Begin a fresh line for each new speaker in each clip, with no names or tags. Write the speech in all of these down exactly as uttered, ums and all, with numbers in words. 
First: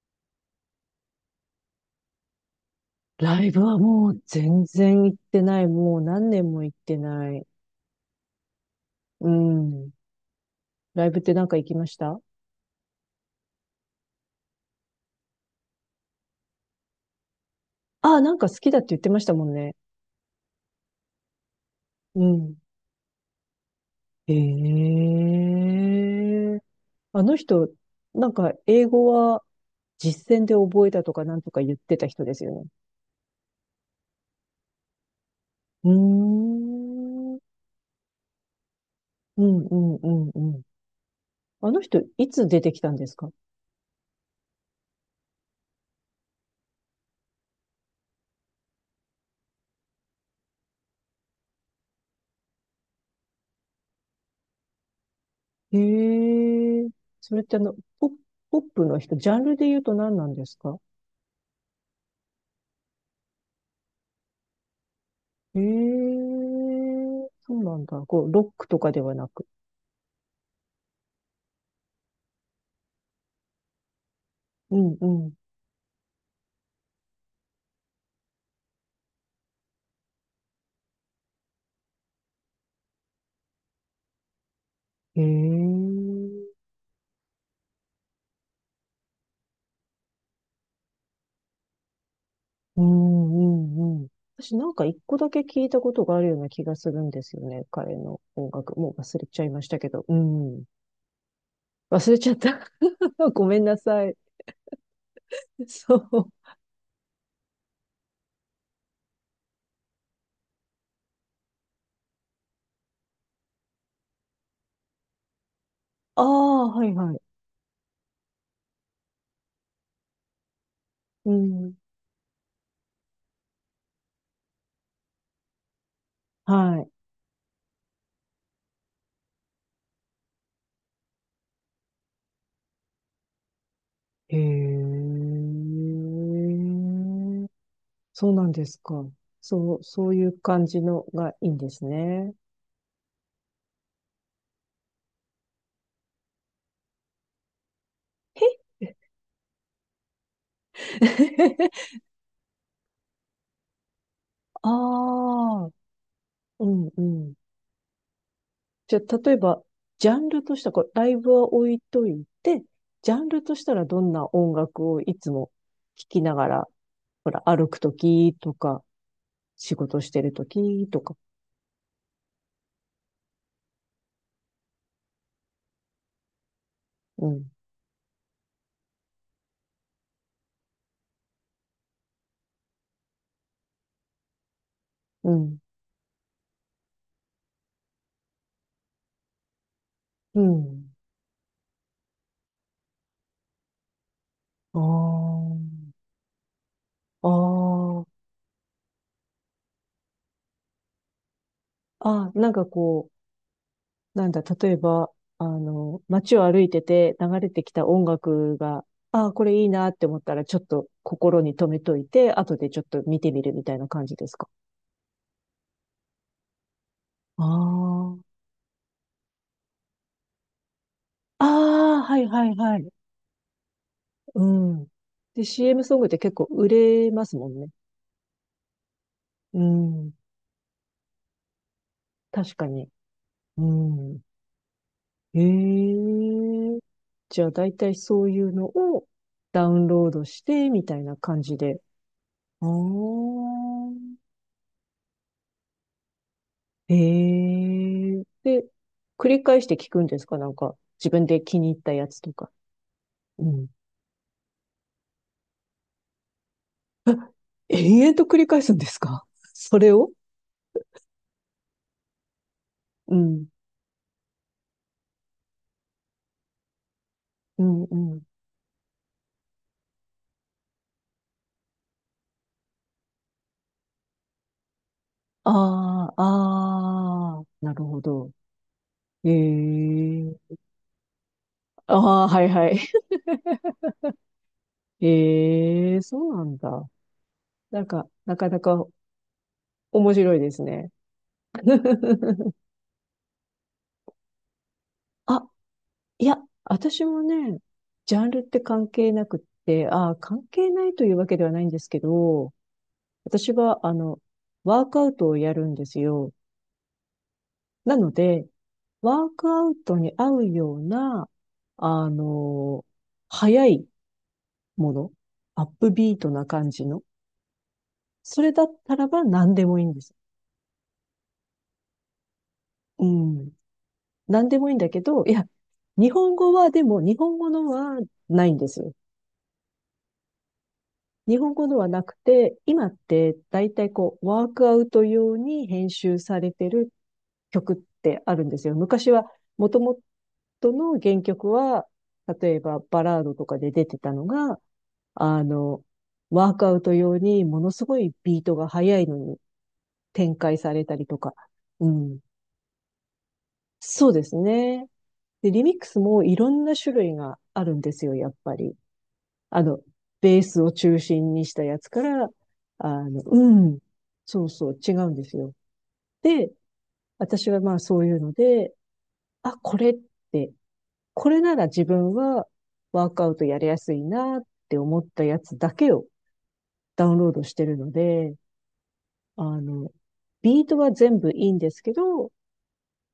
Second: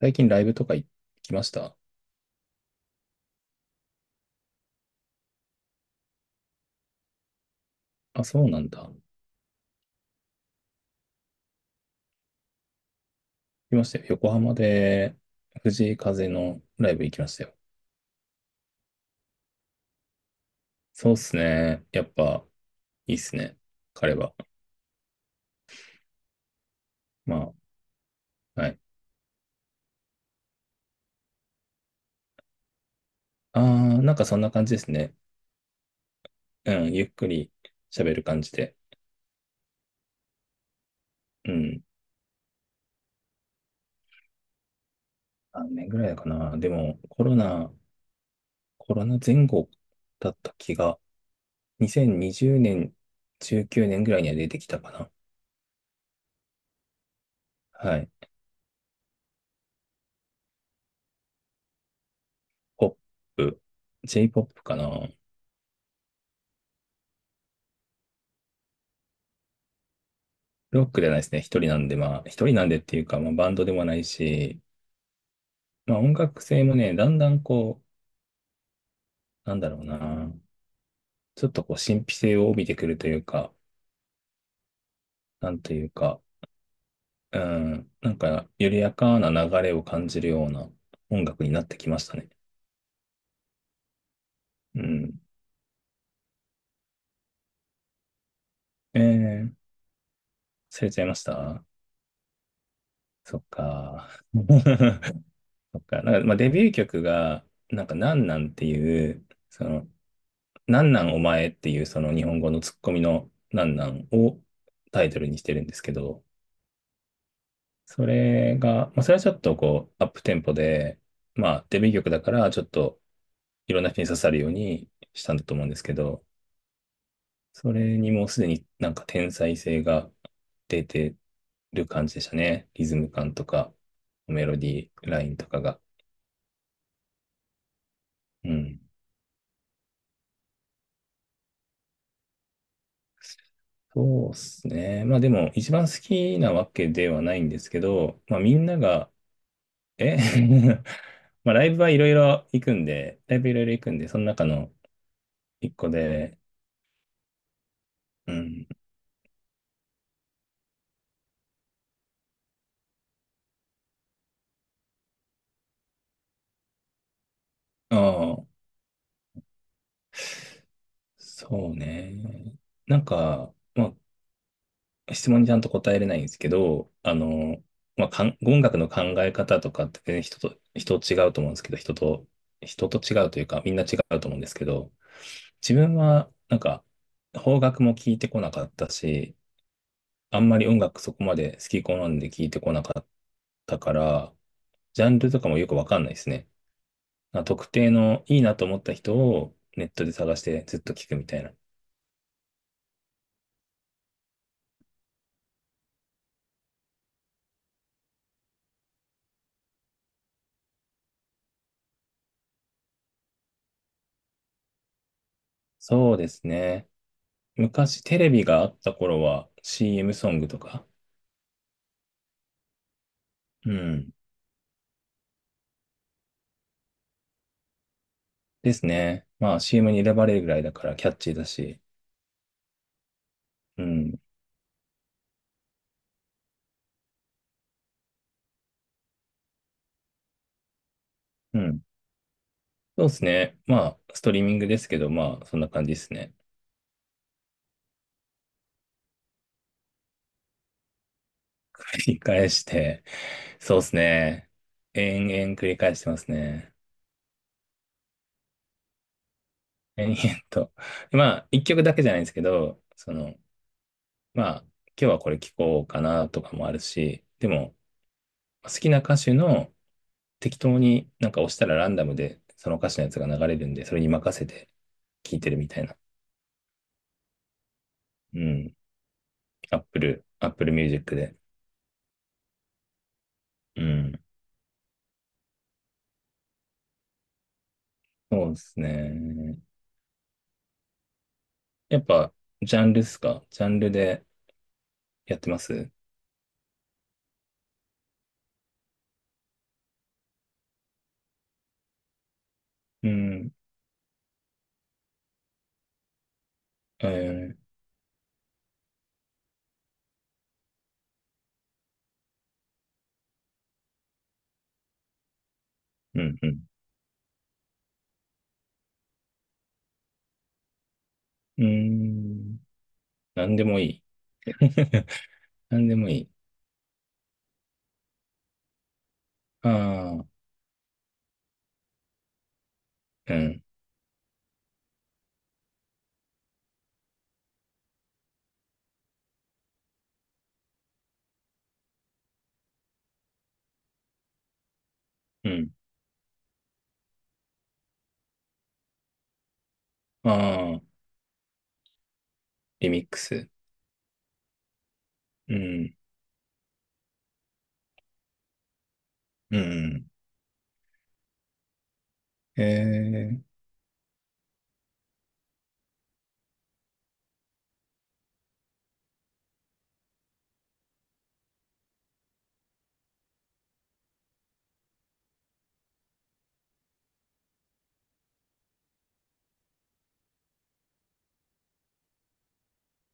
最近ライブとか行きました？
ライブはもう全然行ってない。もう何年も行ってない。
あ、そうなんだ。行
うん。ライブってなんか行きました？
きましたよ。横浜で藤井風のライブ行きましたよ。
ああ、なんか好きだって言ってましたもんね。
そうっすね。やっ
う
ぱ
ん。
いいっすね。彼
え
は。
え、あの
ま
人、なんか
あ、はい。
英語は実践で覚えたとかなんとか言ってた人ですよね。
あー、なんかそんな感じですね。
うー
うん、ゆっく
ん。うん、
り喋る感じで。
うん、うん、うん。
う
あの
ん。
人、いつ出てきたんですか？
何年ぐらいかな。でもコロナ、コロナ前後だった気が、にせんにじゅうねん、じゅうきゅうねんぐらいには出てきたかな。
へえ。それってあの、
はい。
ポ、ポップの人、ジャンルで言うと何なんですか？
ポップ、j ポップかな。
ええー、そうなんだ。こう、ロックとかではなく。
ロックじゃないですね。一人なんで、まあ、一人なんでっていうか、まあ、バンドでもないし、
うん、うん。
まあ、音楽性もね、だんだんこう、なんだろうな、ちょっとこう、神秘性を帯びてくるというか、
ええ
なんというか、
ー、
うん、なんか、緩やかな流れを感じるような音楽になってきましたね。
うん、うん、うん。私なん
う
か一個
ん。
だけ聞いたことがあるような気がするんですよね。彼の音楽。もう
え
忘れちゃい
ー、
ましたけど。うん。
忘れちゃいました？
忘れちゃった。
そっ
ごめんなさ
か。
い。
そっか。
そ
なんか、
う。
まあ、デビュー曲が、なんか、なんなんっていう、その、なんなんお前っていうその日本語のツッコミのなんなんをタイトルにしてるんですけ
あ
ど、
あ、はい、はい。
それが、まあ、それはちょっとこう、アップテンポで、
う
まあ、
ん。
デビュー曲だから、ちょっといろんな人に刺さるようにしたんだと思うんですけど、
はい。
それにもうすでになんか天才性が出てる感じでしたね。リズム感とか、
へえ。
メロディーラインとかが。
そうな
う
んです
ん。
か。そう、そういう感じのがいいんですね。
そうですね。まあでも、一番好きなわけではないんですけど、まあみんな
へ。
がえ まあ、ライブはい ろいろ行くんで、ライブいろいろ行くんで、その中の
ああ、
一個で、
うん、うん。
うん、
じゃあ、例えば、ジャンルとしたら、こうライブは置いといて、ジャンルとしたらどんな音楽をいつも聴きながら、ほら、歩くと
あ
き
あ、
とか、仕事してるときとか。
そうね。なんか、まあ、質問にちゃんと答えれないんですけど、あ
うん、
の、まあ、かん音楽の考え方とかって全然人と、人違うと思うんですけど、人と、人と違うというか、みんな違うと思うんですけど、
うん、
自分は、なんか、邦楽も聞いてこなかったし、あ
う
んまり音
ん。
楽そこまで好き好んで聞いてこなかったから、ジャンルと
あ
かもよくわかんないですね。
あ、
あ、特定
あ
のいいなと思った人をネットで探してずっと聞くみたいな。
あ、ああ、なんかこう、なんだ、例えば、あの、街を歩いてて流れてきた音楽が、ああ、これいいなって思ったら、ちょっと心に留めといて、後でちょっと見てみるみたいな感じですか？
そうですね。
あ
昔テレ
あ。
ビがあった頃は シーエム ソングとか、
ああ、はい、はい、はい。
うん。
うん。で、シーエム ソングって結構売れますもんね。
ですね。まあ
う
シーエム に
ん。
選ばれるぐらいだからキャッチーだし、
確かに。う
うん。
ん。へえ。じゃあ、だいたいそういうのをダウンロードして、みたいな感じ
う
で。
ん。
ああ。
そうですね。まあ、ストリーミングですけど、まあ、そんな感じですね。
へえ。で、繰り返して聞くんですか？なんか、自分で気に入った
繰
や
り
つと
返
か。
して、
うん。
そうですね。延々繰り返してますね。
延々と繰り返すんですか？ それを。
延々と。まあ、一曲だけじゃないんですけど、そ
う
の、
ん。
まあ、今日はこれ聞こうかなとかもあるし、で
う
も、
ん、うん。
好きな歌手の適当になんか押したらランダムでその歌手のやつが流れるんで、それに任せて聴いてるみたいな。
ああ、ああ、なるほど。
うん。
え
Apple、
え。
Apple Music で。
ああ、はい、はい。
うん。
ええ、そうなんだ。なんか、な
そ
か
うで
な
す
か
ね。
面白いですね。
やっぱ、ジャンルっすか？ジャンルでやっ
あ、
てます？
いや、私もね、ジャンルって関係なくって、ああ、関係ないというわけではないんですけど、
うん。
私は、あの、ワークアウトをやるんですよ。
えー、
なので、ワークアウトに合うような、あの、速いもの、アップビー
う
ト
ん、
な
うん。
感じの、それだったらば何でもいいんです。
うーん。
う
な
ん。
んでもいい。
何でもいいんだけ ど、いや、
なんでも
日
いい。
本語はでも、日本語のはないんです。
ああ、
日本語ではなくて、今っ
う
て
ん、
大体こう、ワークアウト用に編集されてる曲ってあるんですよ。昔は、もともとの原曲は、例えばバラードとかで出てたのが、あ
うん。
の、ワークアウト用にものすごいビートが速いのに
あ
展開さ
あ、
れたりとか。うん。
リミックス。
そうですね。で、
う
リミック
ん、
スもいろんな種類があるんですよ、やっぱり。
うん、
あ
う
の、
ん、
ベースを中心にしたやつから、あの、
ええ、
うん、そうそう、違うんですよ。で、私はまあそういうので、あ、これって、これなら自分はワークアウトやりやすいなって思ったやつだけをダウンロードしてるので、あの、ビートは全部いいんですけど、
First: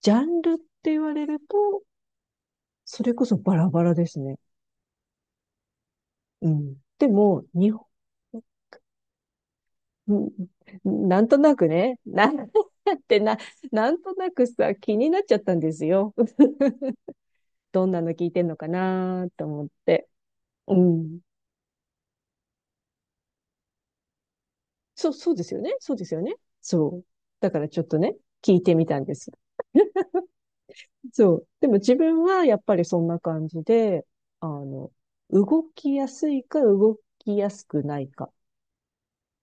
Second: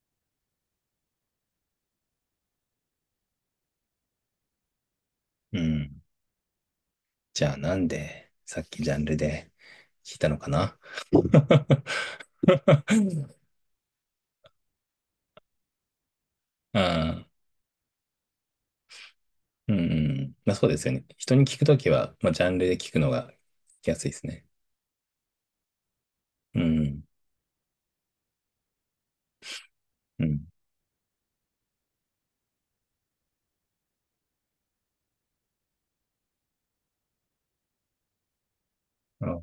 ジャンルって言われると、それこそバラバラですね。
うん。
うん。でも、
じゃあ
日
な
本。
んで、さっきジャンルで
う
聞い
ん。
たのかな？
なんとなくね、なん、 ってな、なんとなくさ、気になっちゃったんですよ。
ああ、
どんなの聞いてんのかなと思っ
うんう
て。
ん、まあそう
う
ですよね。
ん。
人に聞くときは、まあ、ジャンルで聞くのが聞きやすいですね。
そう、そうですよね。そうですよね。
う
そ
ん、
う。だからちょっとね、聞いてみたんです。
うん。
そう。でも自分はやっぱりそんな感じで、あの、動きやすいか動きやすくないか。
あ、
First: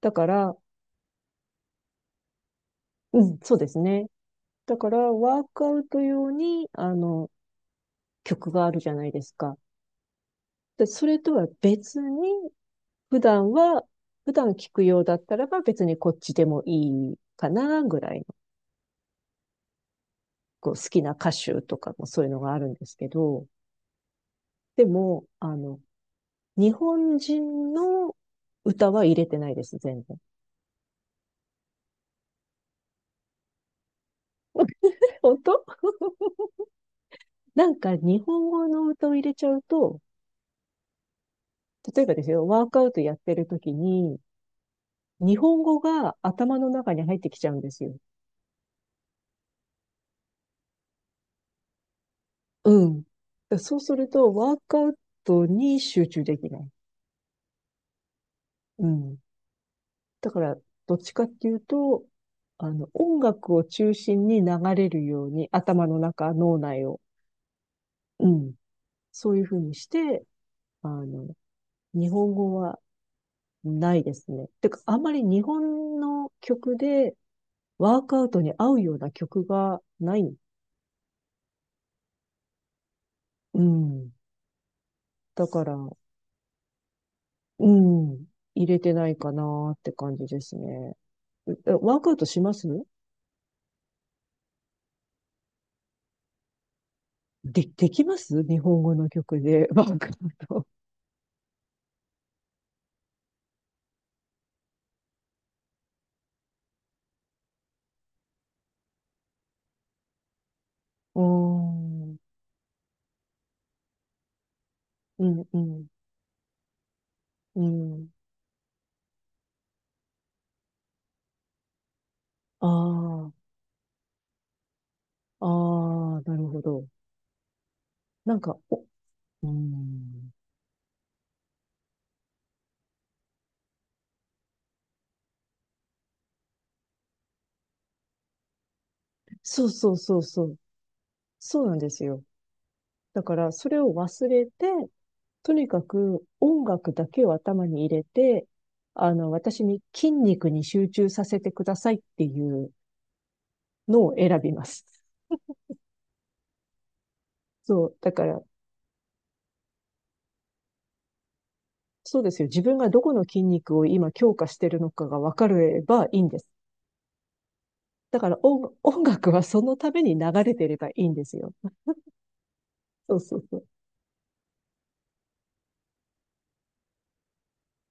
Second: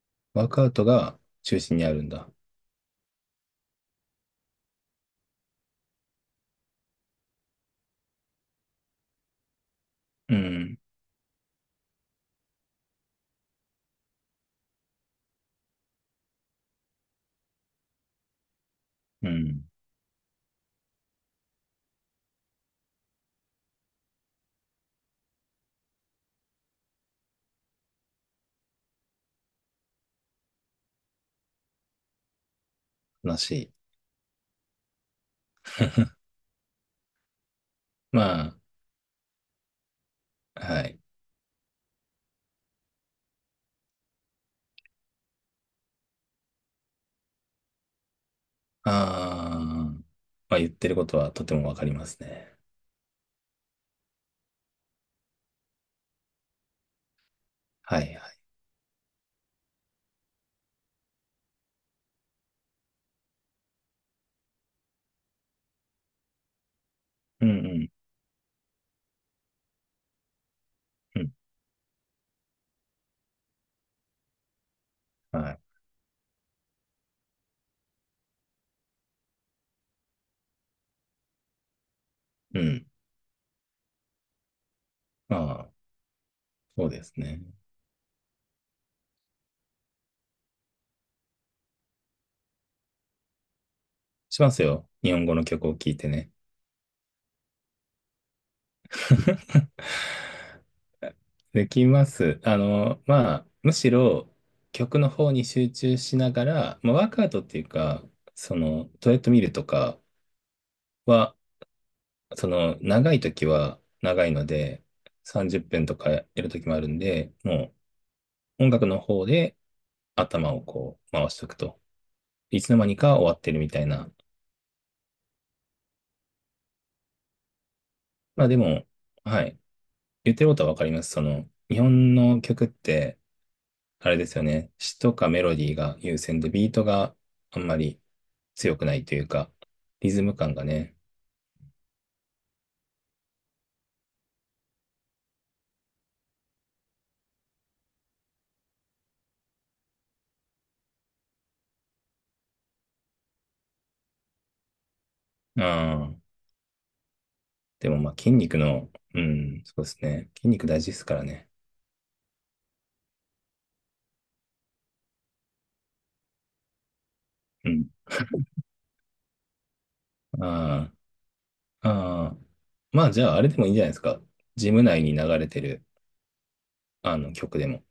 だか
ワー
ら、
クアウトが中心にあるんだ。
うん、そうですね。だから、ワークアウト用に、あの、曲があるじゃないですか。
うん、
で、それとは別に、普段は、普段聞くようだったらば別にこっちでもいいかな、ぐらいの、
うん。
こう好きな歌手とかもそういうのがあるんですけど、でも、あの、日本人の歌は入れてないです、全然。
悲しい。
本当。なんか日
ま
本語の歌を入れちゃうと、
あ、はい。
例えばですよ、ワークアウトやってる時に、日本語が頭の中に入ってきちゃうんですよ。
ああ、まあ言ってることはとてもわかりますね。
うん。そうすると、ワークアウトに集中できない。
はい、はい。
うん。だから、どっちかっていうと、あの、音楽を中心に流れるように、頭の中、脳内を。
うん、うん、
うん。そういうふうにして、あ
うん。
の、日本語はないですね。てか、あんまり
は
日
い。
本の曲でワークアウトに合うような曲がない。
うん。
うん。だか
ああ、
ら、
そうですね。
うん。入れてないかなって感じですね。うえワークアウトします？
しますよ。日本語の曲を聴いてね。
で、できます？日本語の曲 でワークアウト。
できます。あの、まあ、むしろ曲の方に集中しながら、まあ、ワークアウトっていうか、そのトレッドミルとか
うー
は、
ん。
その長い時は長いので、
うん、う
さんじゅっぷん
ん。
とかやる時もあるんで、
う
も
ん。
う音楽の方で頭をこう回しておくと。いつの間にか終
あ
わってるみたいな。
あ、ああ、なるほど。なん
まあ
か、
で
お、
も、は
う
い。
ん。
言ってることはわかります。その、日本の曲って、あれですよね。詩とかメロディーが優先で、ビートがあんまり強くないというか、
そうそう
リ
そう
ズム
そ
感
う。
がね。
そうなんですよ。だから、それを忘れて、とにかく音楽だけを頭に入れて、あの、私に筋肉に集中させてくださいっていうのを選びます。
ああ、
そ
で
う。
もま
だ
あ
か
筋
ら、
肉の、うん、そうですね。筋肉大事ですからね。
そうですよ。自分がどこの筋肉を今強化してるのかが分かればいいんです。
うん。
だから音、音楽はそのために流れてれば
あ
いいんですよ。
あ、ああ、まあ
そう
じゃあ
そ
あ
う
れで
そう。
もいいんじゃないですか。ジム内に流れてる、あの曲でも。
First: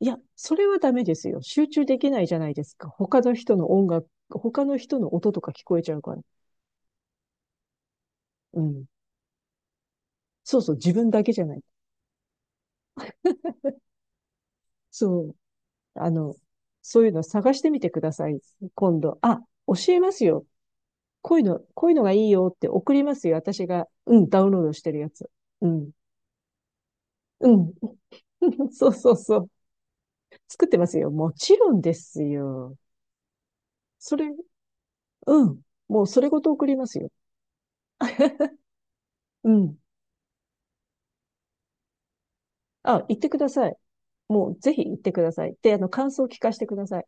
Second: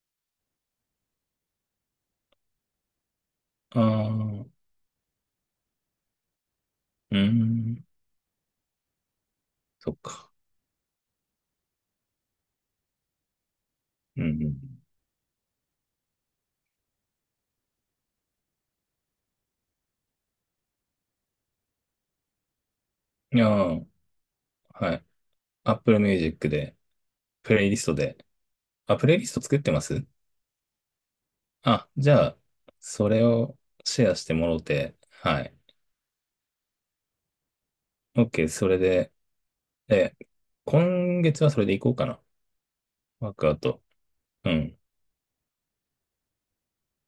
いや、それはダメですよ。集中できないじゃないですか。他の人の
あ
音楽、
あ、う
他の人の音とか聞こえちゃうから。
ーん、
うん。
そっか。
そうそう、自分だけじゃない。
うん、
そう。あの、そういうの探してみてください。今度。あ、教えますよ。こういうの、こういうのがいいよって送りますよ。
うん。
私
あ
が、うん、ダウンロードし
あ、
て
は
る
い。
やつ。うん。
Apple Music で、プ
う
レイ
ん。
リストで。
そう
あ、プ
そ
レ
う
イリス
そ
ト
う。
作ってます？
作ってますよ。もちろん
あ、
で
じ
す
ゃあ、
よ。
それをシェ
そ
アし
れ、
てもろて、は
う
い。
ん。もうそれごと送りますよ。
OK、それで、
うん。
え、今月はそれでいこうかな。
あ、行って
ワー
く
ク
だ
アウ
さい。
ト。
も
う
うぜ
ん、
ひ行ってください。で、あの、感想を聞かせてください。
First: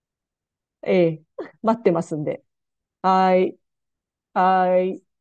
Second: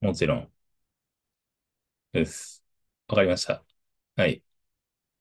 もちろん
ええ。待ってますん
で
で。
す。わかり
は
ま
ー
し
い。
た。はい。
はーい。